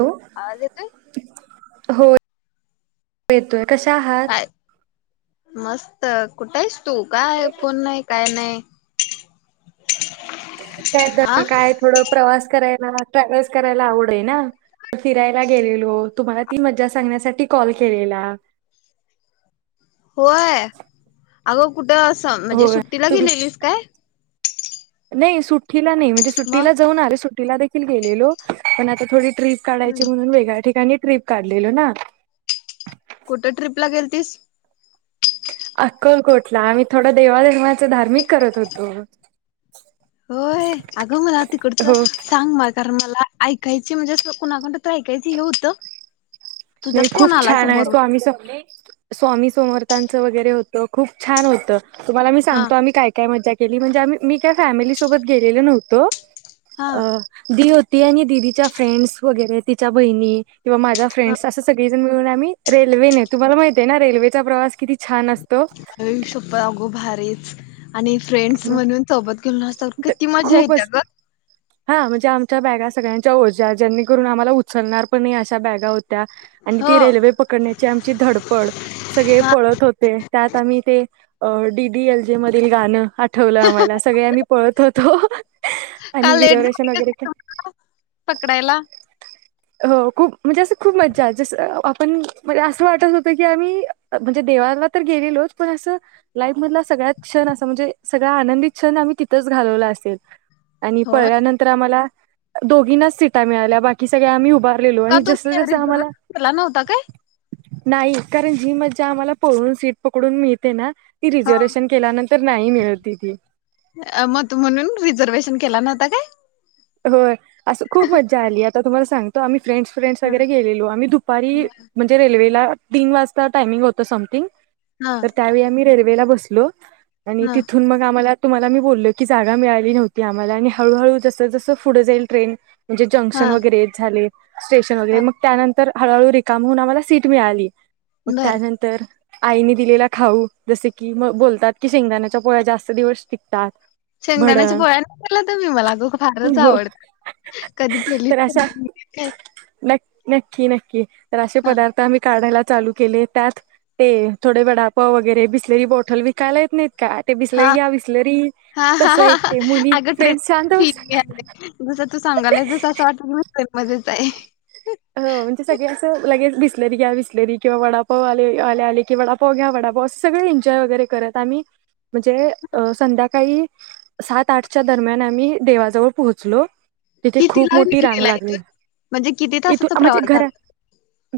Hello आवाज येतोय? हो येतोय, कशा आहात? काय मस्त, कुठाईस? तू काय हे फोन नाही काय नाही. [inaudible] हा [unintelligible] ट्रॅव्हल्स करायला आवड हे ना फिरायला गेलेलो तुम्हाला ती मज्जा सांगण्यासाठी कॉल केलेला. होय आग कु ट असं म्हणजे हो सुट्टीला तुम्ही गेलेलीस काय. नाही सु्ट ट्टी ला नही म्हणजे सुट्टी मग ला जाऊन आले सूट [unintelligible] ट्रिप हम् काढायची म्हणून वेगळ्या ठिकाणी. ट्रिप काढलेला ना. कुठे ट्रिप ला गेल तीस अक्कलकोटला आमी थोडा देवाधर्माच धार्मिक करत होतो. होय अगं मला तिकडचं हो सांग म कारण मला ऐकायचे म्हणजे अस कुणाकडन तर ऐकायच हे होतं. नाही तुझाच खूप फोन आला छान आहे समोरून स्वामी स स्वामी. समरथांचं वगैरे होतं खूप छान होतं. तुम्हाला मी हा सांगतो आम्ही काय काय मजा पहली म्हणजे आम्ही मी काय फॅमिली सोबत गेलेलो नव्हतो. हा अ दिवो ती आणि दिदीच्या फ्रेंडस वगैरे तिच्या बहिणी किंवा माझा हा. फेंडस सगळी जन मिळून आम्ही रेल्वेने तुम्हाला माहितय ना रेल्वेचा प्रवास किती छान असतो आयुशापो अगो भारीच. आणि फ्रेंड्स म्हणून सोबत घेऊ न असत किती मज्जा येत्या खूपच ग. हा म्हणजे आमच्या बॅगा सगळ्यांच्या ओजा ज्यांने करुन आम्हाला उचलणार पण अशा बॅगा हो आणि हो ती रेल्वे पकडण्याची आमची धडपड सगळे हा पळत होते त्यात आम्ही ते. अ डीडी एल जे मधील गांण हा. ठेवलं आम्हाला सगळे आम्ही पळत होतो का आणि लेट झाली रिझर्वेशन वगैरे का पकडायला हो खूप म्हणजे असं खूप मज्जा, जसं आपण म्हणजे असं वाटत होत की आम्ही म्हणजे देवाला तर गेलेलोच पण असं लाईफ मधला सगळ्यात क्षण असा म्हणजे सगळा आनंदित क्षण आम्ही तिथंच घालवला असेल. आणि होय पळल्यानंतर आम्हाला दोघीनाच सीटा मिळाल्या बाकी सगळे आम्ही उभा का तुम्ही रिझर्वेशन केला नव्हता काय? नाही कारण जी मज्जा आम्हाला पळून सीट पकडून मिळते ना ती रिझर्वेशन केल्यानंतर नाही मिळती ती आता काय? होय. असं खूप मज्जा आली. आता तुम्हाला सांगतो आम्ही फ्रेंड्स फ्रेड्स हा वगैरेलेलो आम्ही दुपारी म्हणजे रेल्वेला तीन वाजता टायमिंग होत समथिंग तर हा त्यावेळी आम्ही रेल रेल्वेला बसलो. आणि हा तिथून मग आम्हाला तुम्हाला मी बोललो की जागा मिळाली नव्हती आम्हाला आणि हळूहळू जसं जसं पुढे जाईल ट्रेन म्हणजे हा जंक्शन वगैरेे झाले स्टेशन वगैरे हा. मग त्यानंतर तर हळूहळू रिकाम हुन आम्हाला सीट मिळाली. बर त्यानंतर आईने दिलेला खाऊ जसे की मग बोलतात की शेंगदाण्याच्या पोळ्या जास्त दिवस टिकतात. शेंगदाण्याची भडंग पोळ्या नाही केला तुम्ही मला तर फारच हो आवड कधी गेली तर अशा [unintelligible] न नक्की नक्की तर असे पदार्थ आम्ही काढायला चालू केले त्यात ते थोडे वडा पाव वगैरे बिसलेरी बॉटल विकायला येत नाहीत. का ते बिसलरी हा या बिसलरी हा हा तसं हा एक हा. ते मुली फ्रेंडस शांत जस तू बस सांगायलायस जस असं वाटत न तर मजेत आहे. हो म्हणजे सगळे असं लगेच बिसलेरी घ्या बिसलेरी किंवा वडापाव आले आले आले कि वडापाव घ्या वडापाव असे सगळे एन्जॉय वगैरे करत आम्ही म्हणजे संध्याकाळी सात आठच्या दरम्यान आम्ही देवाजवळ पोहोचलो. तिथे खूप कितिला मोठी रांग निघलाय लागली म्हणजे किती तास इथून म्हणजे घरा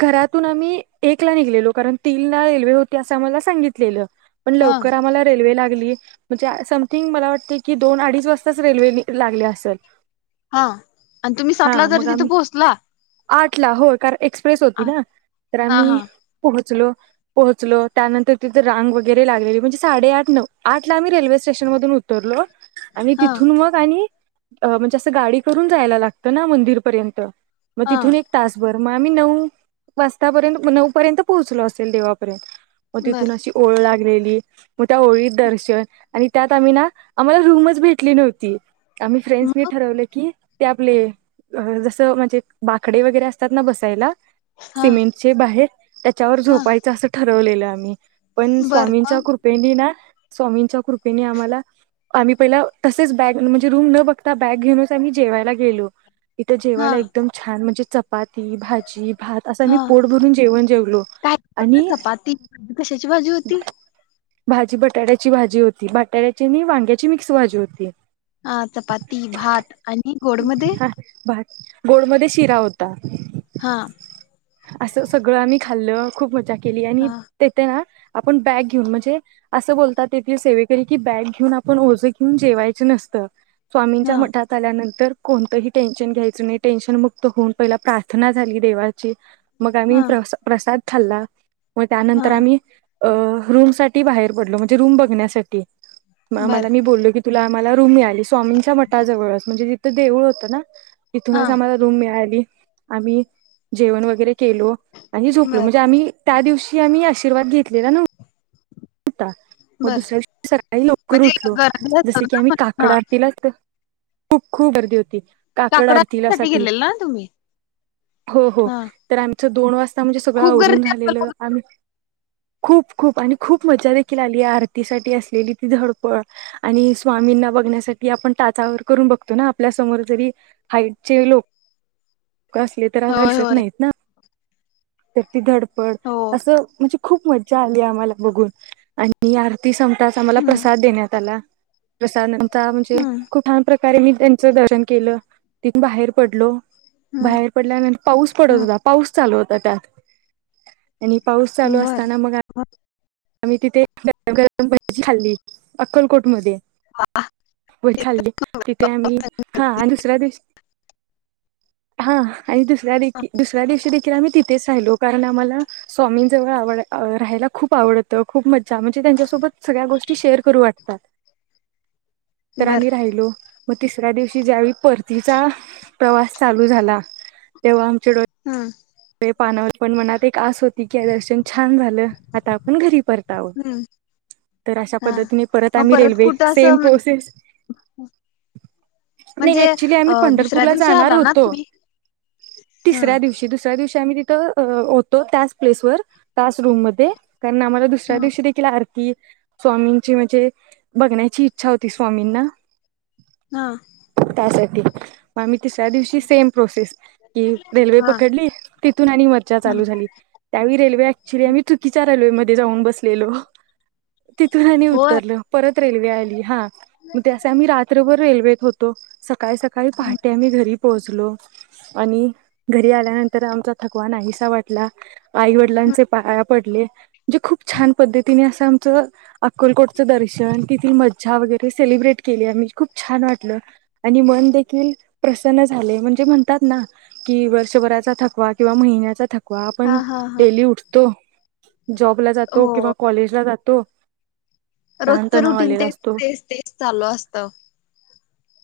घरातून आम्ही एकला निघलेलो कारण तीनला रेल्वे होती असं आम्हाला सांगितलेलं. पण हा लवकर आम्हाला रेल्वे लागली म्हणजे समथिंग मला वाटते की दोन अडीच वाजताच रेल्वे लागले असेल. हा आणि तुम्ही हा सातला मग तरी आम्ही तिथे पोहोचला. आठ ला हो कार एक्सप्रेस होती आ- ना तर हा हा आम्ही पोहोचलो. पोहोचलो त्यानंतर तिथे रांग वगैरे लागलेली म्हणजे साडे आठ नऊ आठला रेल्वे स्टेशन मधून उतरलो. आणि हा तिथून मग आणि अ म्हणजे असं गाडी करून जायला लागतं ना मंदिरपर्यंत म हा तिथून एक तास बर म आम्ही नऊ वाजतापर्यंत म नऊ पर्यंत पोहोचलो असेल देवापर्यंत म तिथून बर अशी ओळ लागले ली म त्या ओळीत दर्शन आणि त्यात आम्ही ना, आम्हाला रूमच भेटली नव्हती. आम्ही फ्रेंडसनी मग ठरवलं की ते आपले अह जसं म्हणजे बाकडे वगैरे असतात ना बसायला. हा सिमेंट चे बाहेर त्याच्यावर हा झोपायचं असं ठरवलेलं. आमी पण बर स्वामींच्या मग कृपेने ना स्वामींच्या कृपेने आम्हाला, आम्ही पहिला तसेच बॅग म्हणजे रूम न बघता बॅग घेऊनच आम्ही जेवायला गेलो. इथ हा जेवायला एकदम छान म्हणजे चपाती, भाजी, भात अस आमी हा पोट भरून जेवण जेवलो काय आणि चपाती कशाची भाजी होती भाजी बटाट्याची भाजी होती, बटाट्याची आणि वांग्याची मिक्स भाजी होती. आ चपाती, भात आणि गोडमध्ये गोडमधे शिरा होता. हा असं सगळं आमी खाल्लं, खूप मजा केली आणि हा तेते ना आपण बॅग घिऊन म्हणजे असं बोलतात तेथील सेवेकरी की, बॅग घिऊन आपण ओझं घिऊन जेवायच नसतं. स्वामींच्या हा मठात आल्यानंतर कोणतही टेन्शन घ्यायचं नई, टेन्शन मुक त होऊन पहिला प्रार्थना झाली देवाची मग आम्ही हा प्रसा प्रसाद खाल्ला. मग हा त्यानंतर आमी अ रूम साठी बाहेर पडलो म्हणजे रूम बघण्यासाठी म बर माला मी बोल्ले की तुला आम्हाला रूम मिळालीस. स्वामींच्या मठाजवळच म्हणजे ति त देऊळ होतं ना. हा इथूनच आम्हाल मिळाली आम्ही जेवण वगैरे केलो आणि झोपलो बर म्हणजे आम्ही त्या दिवशी आम्ही आशीर्वाद घेतलेला न त्या म बर दुसऱ्या दिवशी सकाळी लवकर म्हणजे उठलो गर्दी जस असेल की ना आम्ही पण काकड हा आरतीला उठलो खूप खूप गर्दी होती. काकड काकडा आरतीला साठी गेलेल ना तुम्ही हो हो हा तर आम अस दोन वाज म्हणजे सगळं खूप आवरून गर्दी असेल झालेलं बघा. आमी खूप खूप आणि खूप मजा देखील आली आरतीसाठी असलेली ती धडपड आणि स्वामींना बघण्यासाठी आपण टाचावर करून बघतो ना आपल्या समोर जरी हाईटचे लोक असले तर एवढ होय दिसत होय नाहीत ना तर ती धडप पड हो अस म्हणजे खूप मजा आली आम्हाला बघून आणि [unintelligible] ती सुंठाचा आम्हाला हम्म प्रसाद देण्यात आला. [unintelligible] त्या म्हणजे हम्म खूप [unintelligible] कारण मी त्यांचं धोरण केलं बाहेर पडलो हम्म बाहेर पडल्यानंतर पाऊस पडत हम्म होता पाऊस चालू होता त्यात आणि पाऊस चालू बर असताना मग आम्ही तिथे गरम गरम भजी खाल्ली अक्कलकोटमध्ये [unintelligible] खाल्ली तिथे आम्ही हा दुसऱ्या दिवशी हा आणि दुसऱ्या दे दुसऱ्या दिवशी देखील मी तर आम्ही तिथेच राहिलो कारण आम्हाला स्वामी जवळ आव राहायला खूप आवडत तर खूप मज्जा म्हणजे त्यांच्यासोबत सगळ्या गोष्टी शेअर करू वाटतात. तर बर आम्ही राहिलो. म तिसऱ्या दिवशी ज्यावेळी परतीचा प्रवास चालू झाला तेव्हा डोळे हूं पानावर पण मनात एक आस होत ठीकये दर्शन छान झालं आता आपण घरी परताव हम्म तर अशा हा पद्धतीने परत मग आम्ही रेल्वे कुठं सेम असं प्रोसेस म्हणजे नाही ऍक्च्युली अ आम्ही दुसऱ्या पंढरपूरला दिवशी जाणार आला ना होतो तुम्ही तिसऱ्या हम्म दिवशी दिवशी आम्ही तिथं होतो त्याच प्लेस व त्याच रूम मध्ये कारण आम्हाला दुसऱ्या दिवशी देखील आर कि स्वामींची म्हणजे बघण्याची इच्छा होती स्वामींना हा त्यासाठी म आम्ही तिसऱ्या दिवशी सेम प्रोसेस की रेल्वे हा पकडली. तिथून आणि मज्जा हा चालू झाली त्यावेळी रेल्वे आम्ही चुकीचा रेल्वे मध्ये जाऊन बसलेलो. तिथून आणि होय उतरलो परत रेल्वे आली हा मग ते असे आम्ही रात्रभर रेल्वे होतो स सकाळी सकाळी पहाटे आम्ही घरी पोहोचलो आणि घरी आल्यानंतर तर आमचा थकवा नाहीसा वाटला आईवडिलांचे पाया पडले जे खूप छान पद्धतीने अस आमच अक्कलकोटचं दर्शन तिथील मज्जा वगैरे सेलिब्रेट केली आम्ही खूप छान वाटलं आणि मन देखील प्रसन्न झाले म्हणजे म्हणतात ना की वर्षभराचा थक कवा किंवा महिन्याचा थक कवा आपण हा हा हा डेली उठतो जॉबला जातो किंवा कॉलेज ला जा तो रोजच रुटीन तेच तेच तेच चालू असतं.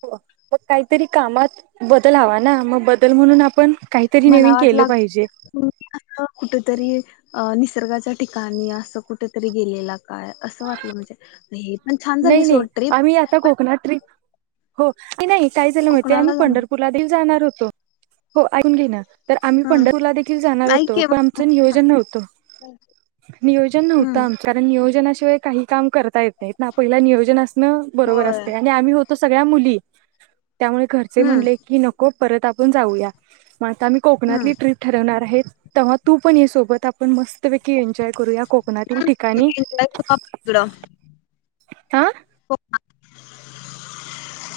हो मग काहीतरी कामात बदल हवा ना मग बदल म्हणून आपण काहीतरी नवीन केलं पाठलाग पाहिजे. म्हणून आता कुठंतरी अ नीस निसर्गाच्या ठिकाणी असं कुठेतरी गेलेला काय असं वाटलं म्हणजे हे पण छान झाली नाही नाही सोड ट्रीप आम्ही आता कोकणात ट्रीप हो नाही काय झालं माहिती आहे कोकणाला आम्ही जाणार पंढरपूरला आधी जाणार होतो. हो आयकुन घे ना तर आम्ही हम्म पंढरपूरला देखील जाणार नाही होतो, पण केव्हा आमचं नियोजन नव्हतं, नियोजन नव्हतं हम्म आमचं कारण नियोजना शिवाय काही काम करता येत नाहीत ना. पहिला नियोजन आसन बरोबर होय असतय आम्ही होतो स- त्या मुली त्यामुळे घरचे हम्म म्हणले की नको परत आपण जाऊया म आता आम्ही कोकणातली हम्म ट्रीप ठरवणार आहे. तवा तू पण ये सोबत आपण मस् मस्त पैकी एन्जॉय करूया कोकणातील ठिकाणी एन्जॉय करू आपण तिकडं आ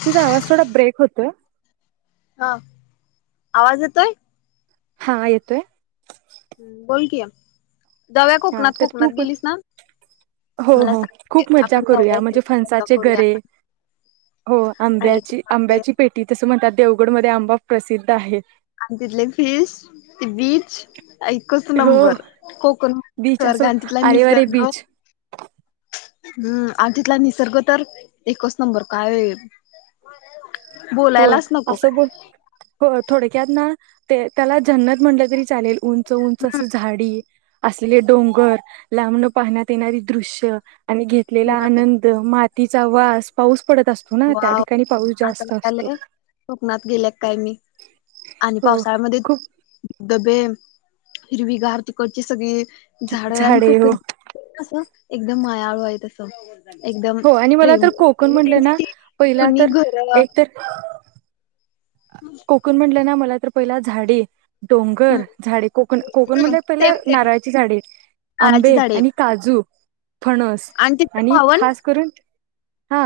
तुझा आवाज थोडा ब्रेक होतोय. हा आवाज येतोय? हा येतोय. हम् बोल कि हा तर खूप हो मला हो सांग खूप मज्जा आपण करूया जाऊया म्हणजे ट्रिप फणसाचे करूया गरे, हो आणि आंब्याची ते आंब्याची पेटी तस म्हणतात देवगड मध्ये आंबा प्रसिद्ध आहे. आणि तिथले फिश, ती बीच एकच हो नंबर कोकण बीच निसर्ग असो आणि तिथला आरेवारे निसर्ग बीच हम्म आणि तिथला निसर्ग तर एकच नंबर काय होय बोलायलाच नको असं बोल होय थोडक्यात ना त्याला जन्नत म्हटलं तरी चालेल ऊन उंच-उंच असं झाडी असले डोंगर, लांबणं पाहण्यात येणारी दृश्य आणि घेतलेला होय आनंद मात तीचा वास पाऊस पडत असतो ना त्या वाव ठिकाणी पाऊस जास्त असतो. [unintelligible] कोकणात गेल्या का काय मी आणि हो पावसाळ्यामध्ये खूप दबे हिरवी गार तिकडची सगळी झाडं आणि झाडे हो कोकण कसं एकदम मायाळू आहे तसं एकदम हो आणि मला तर प्रेमळ कोकण आणि म्हणलं त्यांची ना ती पहिला जुनी तर घर एक हम्म तर कोकण म्हटलं ना मला तर पहिला झाडी डोंगर झाडे कोकण कोकण हम्म म्हणले कि पहिला सेम सेम नारळाची झाडे, नारळाची आंबे झाडे आणि काजू फणस तिथं आणि पावन खास करून हा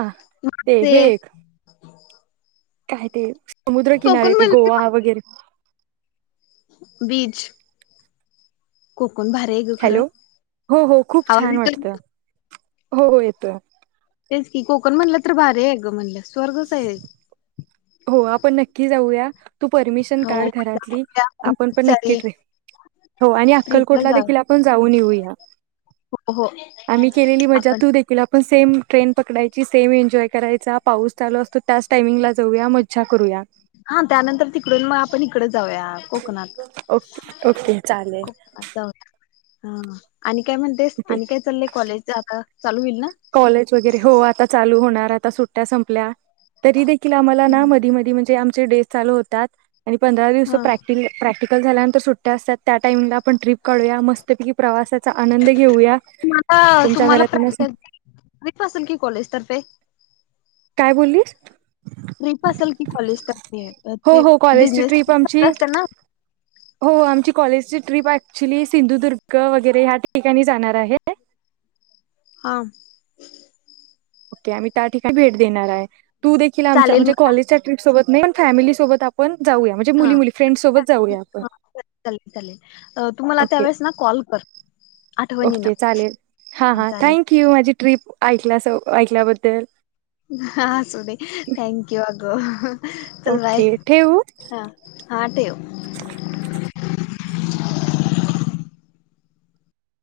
ते हे एक काय ते समुद्रकिनारे कोकण ते गोवा वगैरे बीज हॅलो हो हो खूप आवाज छान येतोय वाटतं ना हो हो येतोय तेच की कोकण म्हणलं तर भारी आहे गं म्हणलं स्वर्ग च आहे हो आपण नक्की जाऊया तू परमिशन हो काढं घरातली म्हणजे आपण खूप पण नक्कीच सारी ट्रीप हो आणि ट्रिपला अक्कलकोटला जाऊ देखील आपण जाऊन येऊया हो हो आम्ही केलेली मजा आपण तू देखील आपण सेम ट्रेन पकडायची सेम एन्जॉय करायचा पाऊस चालू असतो त्याचं टायमिंगला जा जायूया मज्जा करूयात हा त्यानंतर तिकडून मग आपण इकडच जाऊया कोकणात ओके ओके चालेल कोकणात जाऊया हा आणि काय म्हणतेस ओके आणि काय चाललंय कॉलेज आता चालू होईल ना कॉलेज वगैरे हो आता चालू होणार आता सुट्ट्या संपल्या तरी देखील आम्हाला ना हम्म, मधी मधी म्हणजे आमचं ते डेज चालू होतात आणि पंधरा दिवसा हा प्रॅक्ट प्रॅक्टि झाल्यानंतर सुट्ट्या असतात त्या टाईमला आपण ट्रीप काढूया मस्तपैकी प्रवासाचा आनंद घेऊया तुम्हाला तुमच्या तुम्हाला घरातल्यांना सांग प्रॅक्टिस ट्रीप असेल की कॉलेज तर्फे काय बोल्लीस ट्रीप असल कि कॉलेज तर्फे अ हो ते हो कॉलेजची बिजनेस ट्रिप आमची सारख आसत्या ना हो आमची कॉलेजची ट्रिप ॲक्च्युली सिंधुदुर्ग वगैरे ह्या ठिकाणी जाणार आहे हा ओके आम्ही त्या ठिकाणी भेट देणार आहे तू देखील आमच्या चालेल म्हणजे मला कॉलेजच्या ट्रिप सोबत मी पण फॅमिली सोबत आपण जाऊया म्हणजे हा मुली मुली फ्रेंड सोबत जाऊया आपण ह चालेल चालेल तु मला ओके त्यावेेळेस ना कॉल कर आठवणीनं ओके चालेल हा हा थँक यू माझी ट्रीप ऐकला सो ऐकल्याबद्दल हो चल बाय ओके ठेवू हा हा ठेव [unintelligible] [inaudible]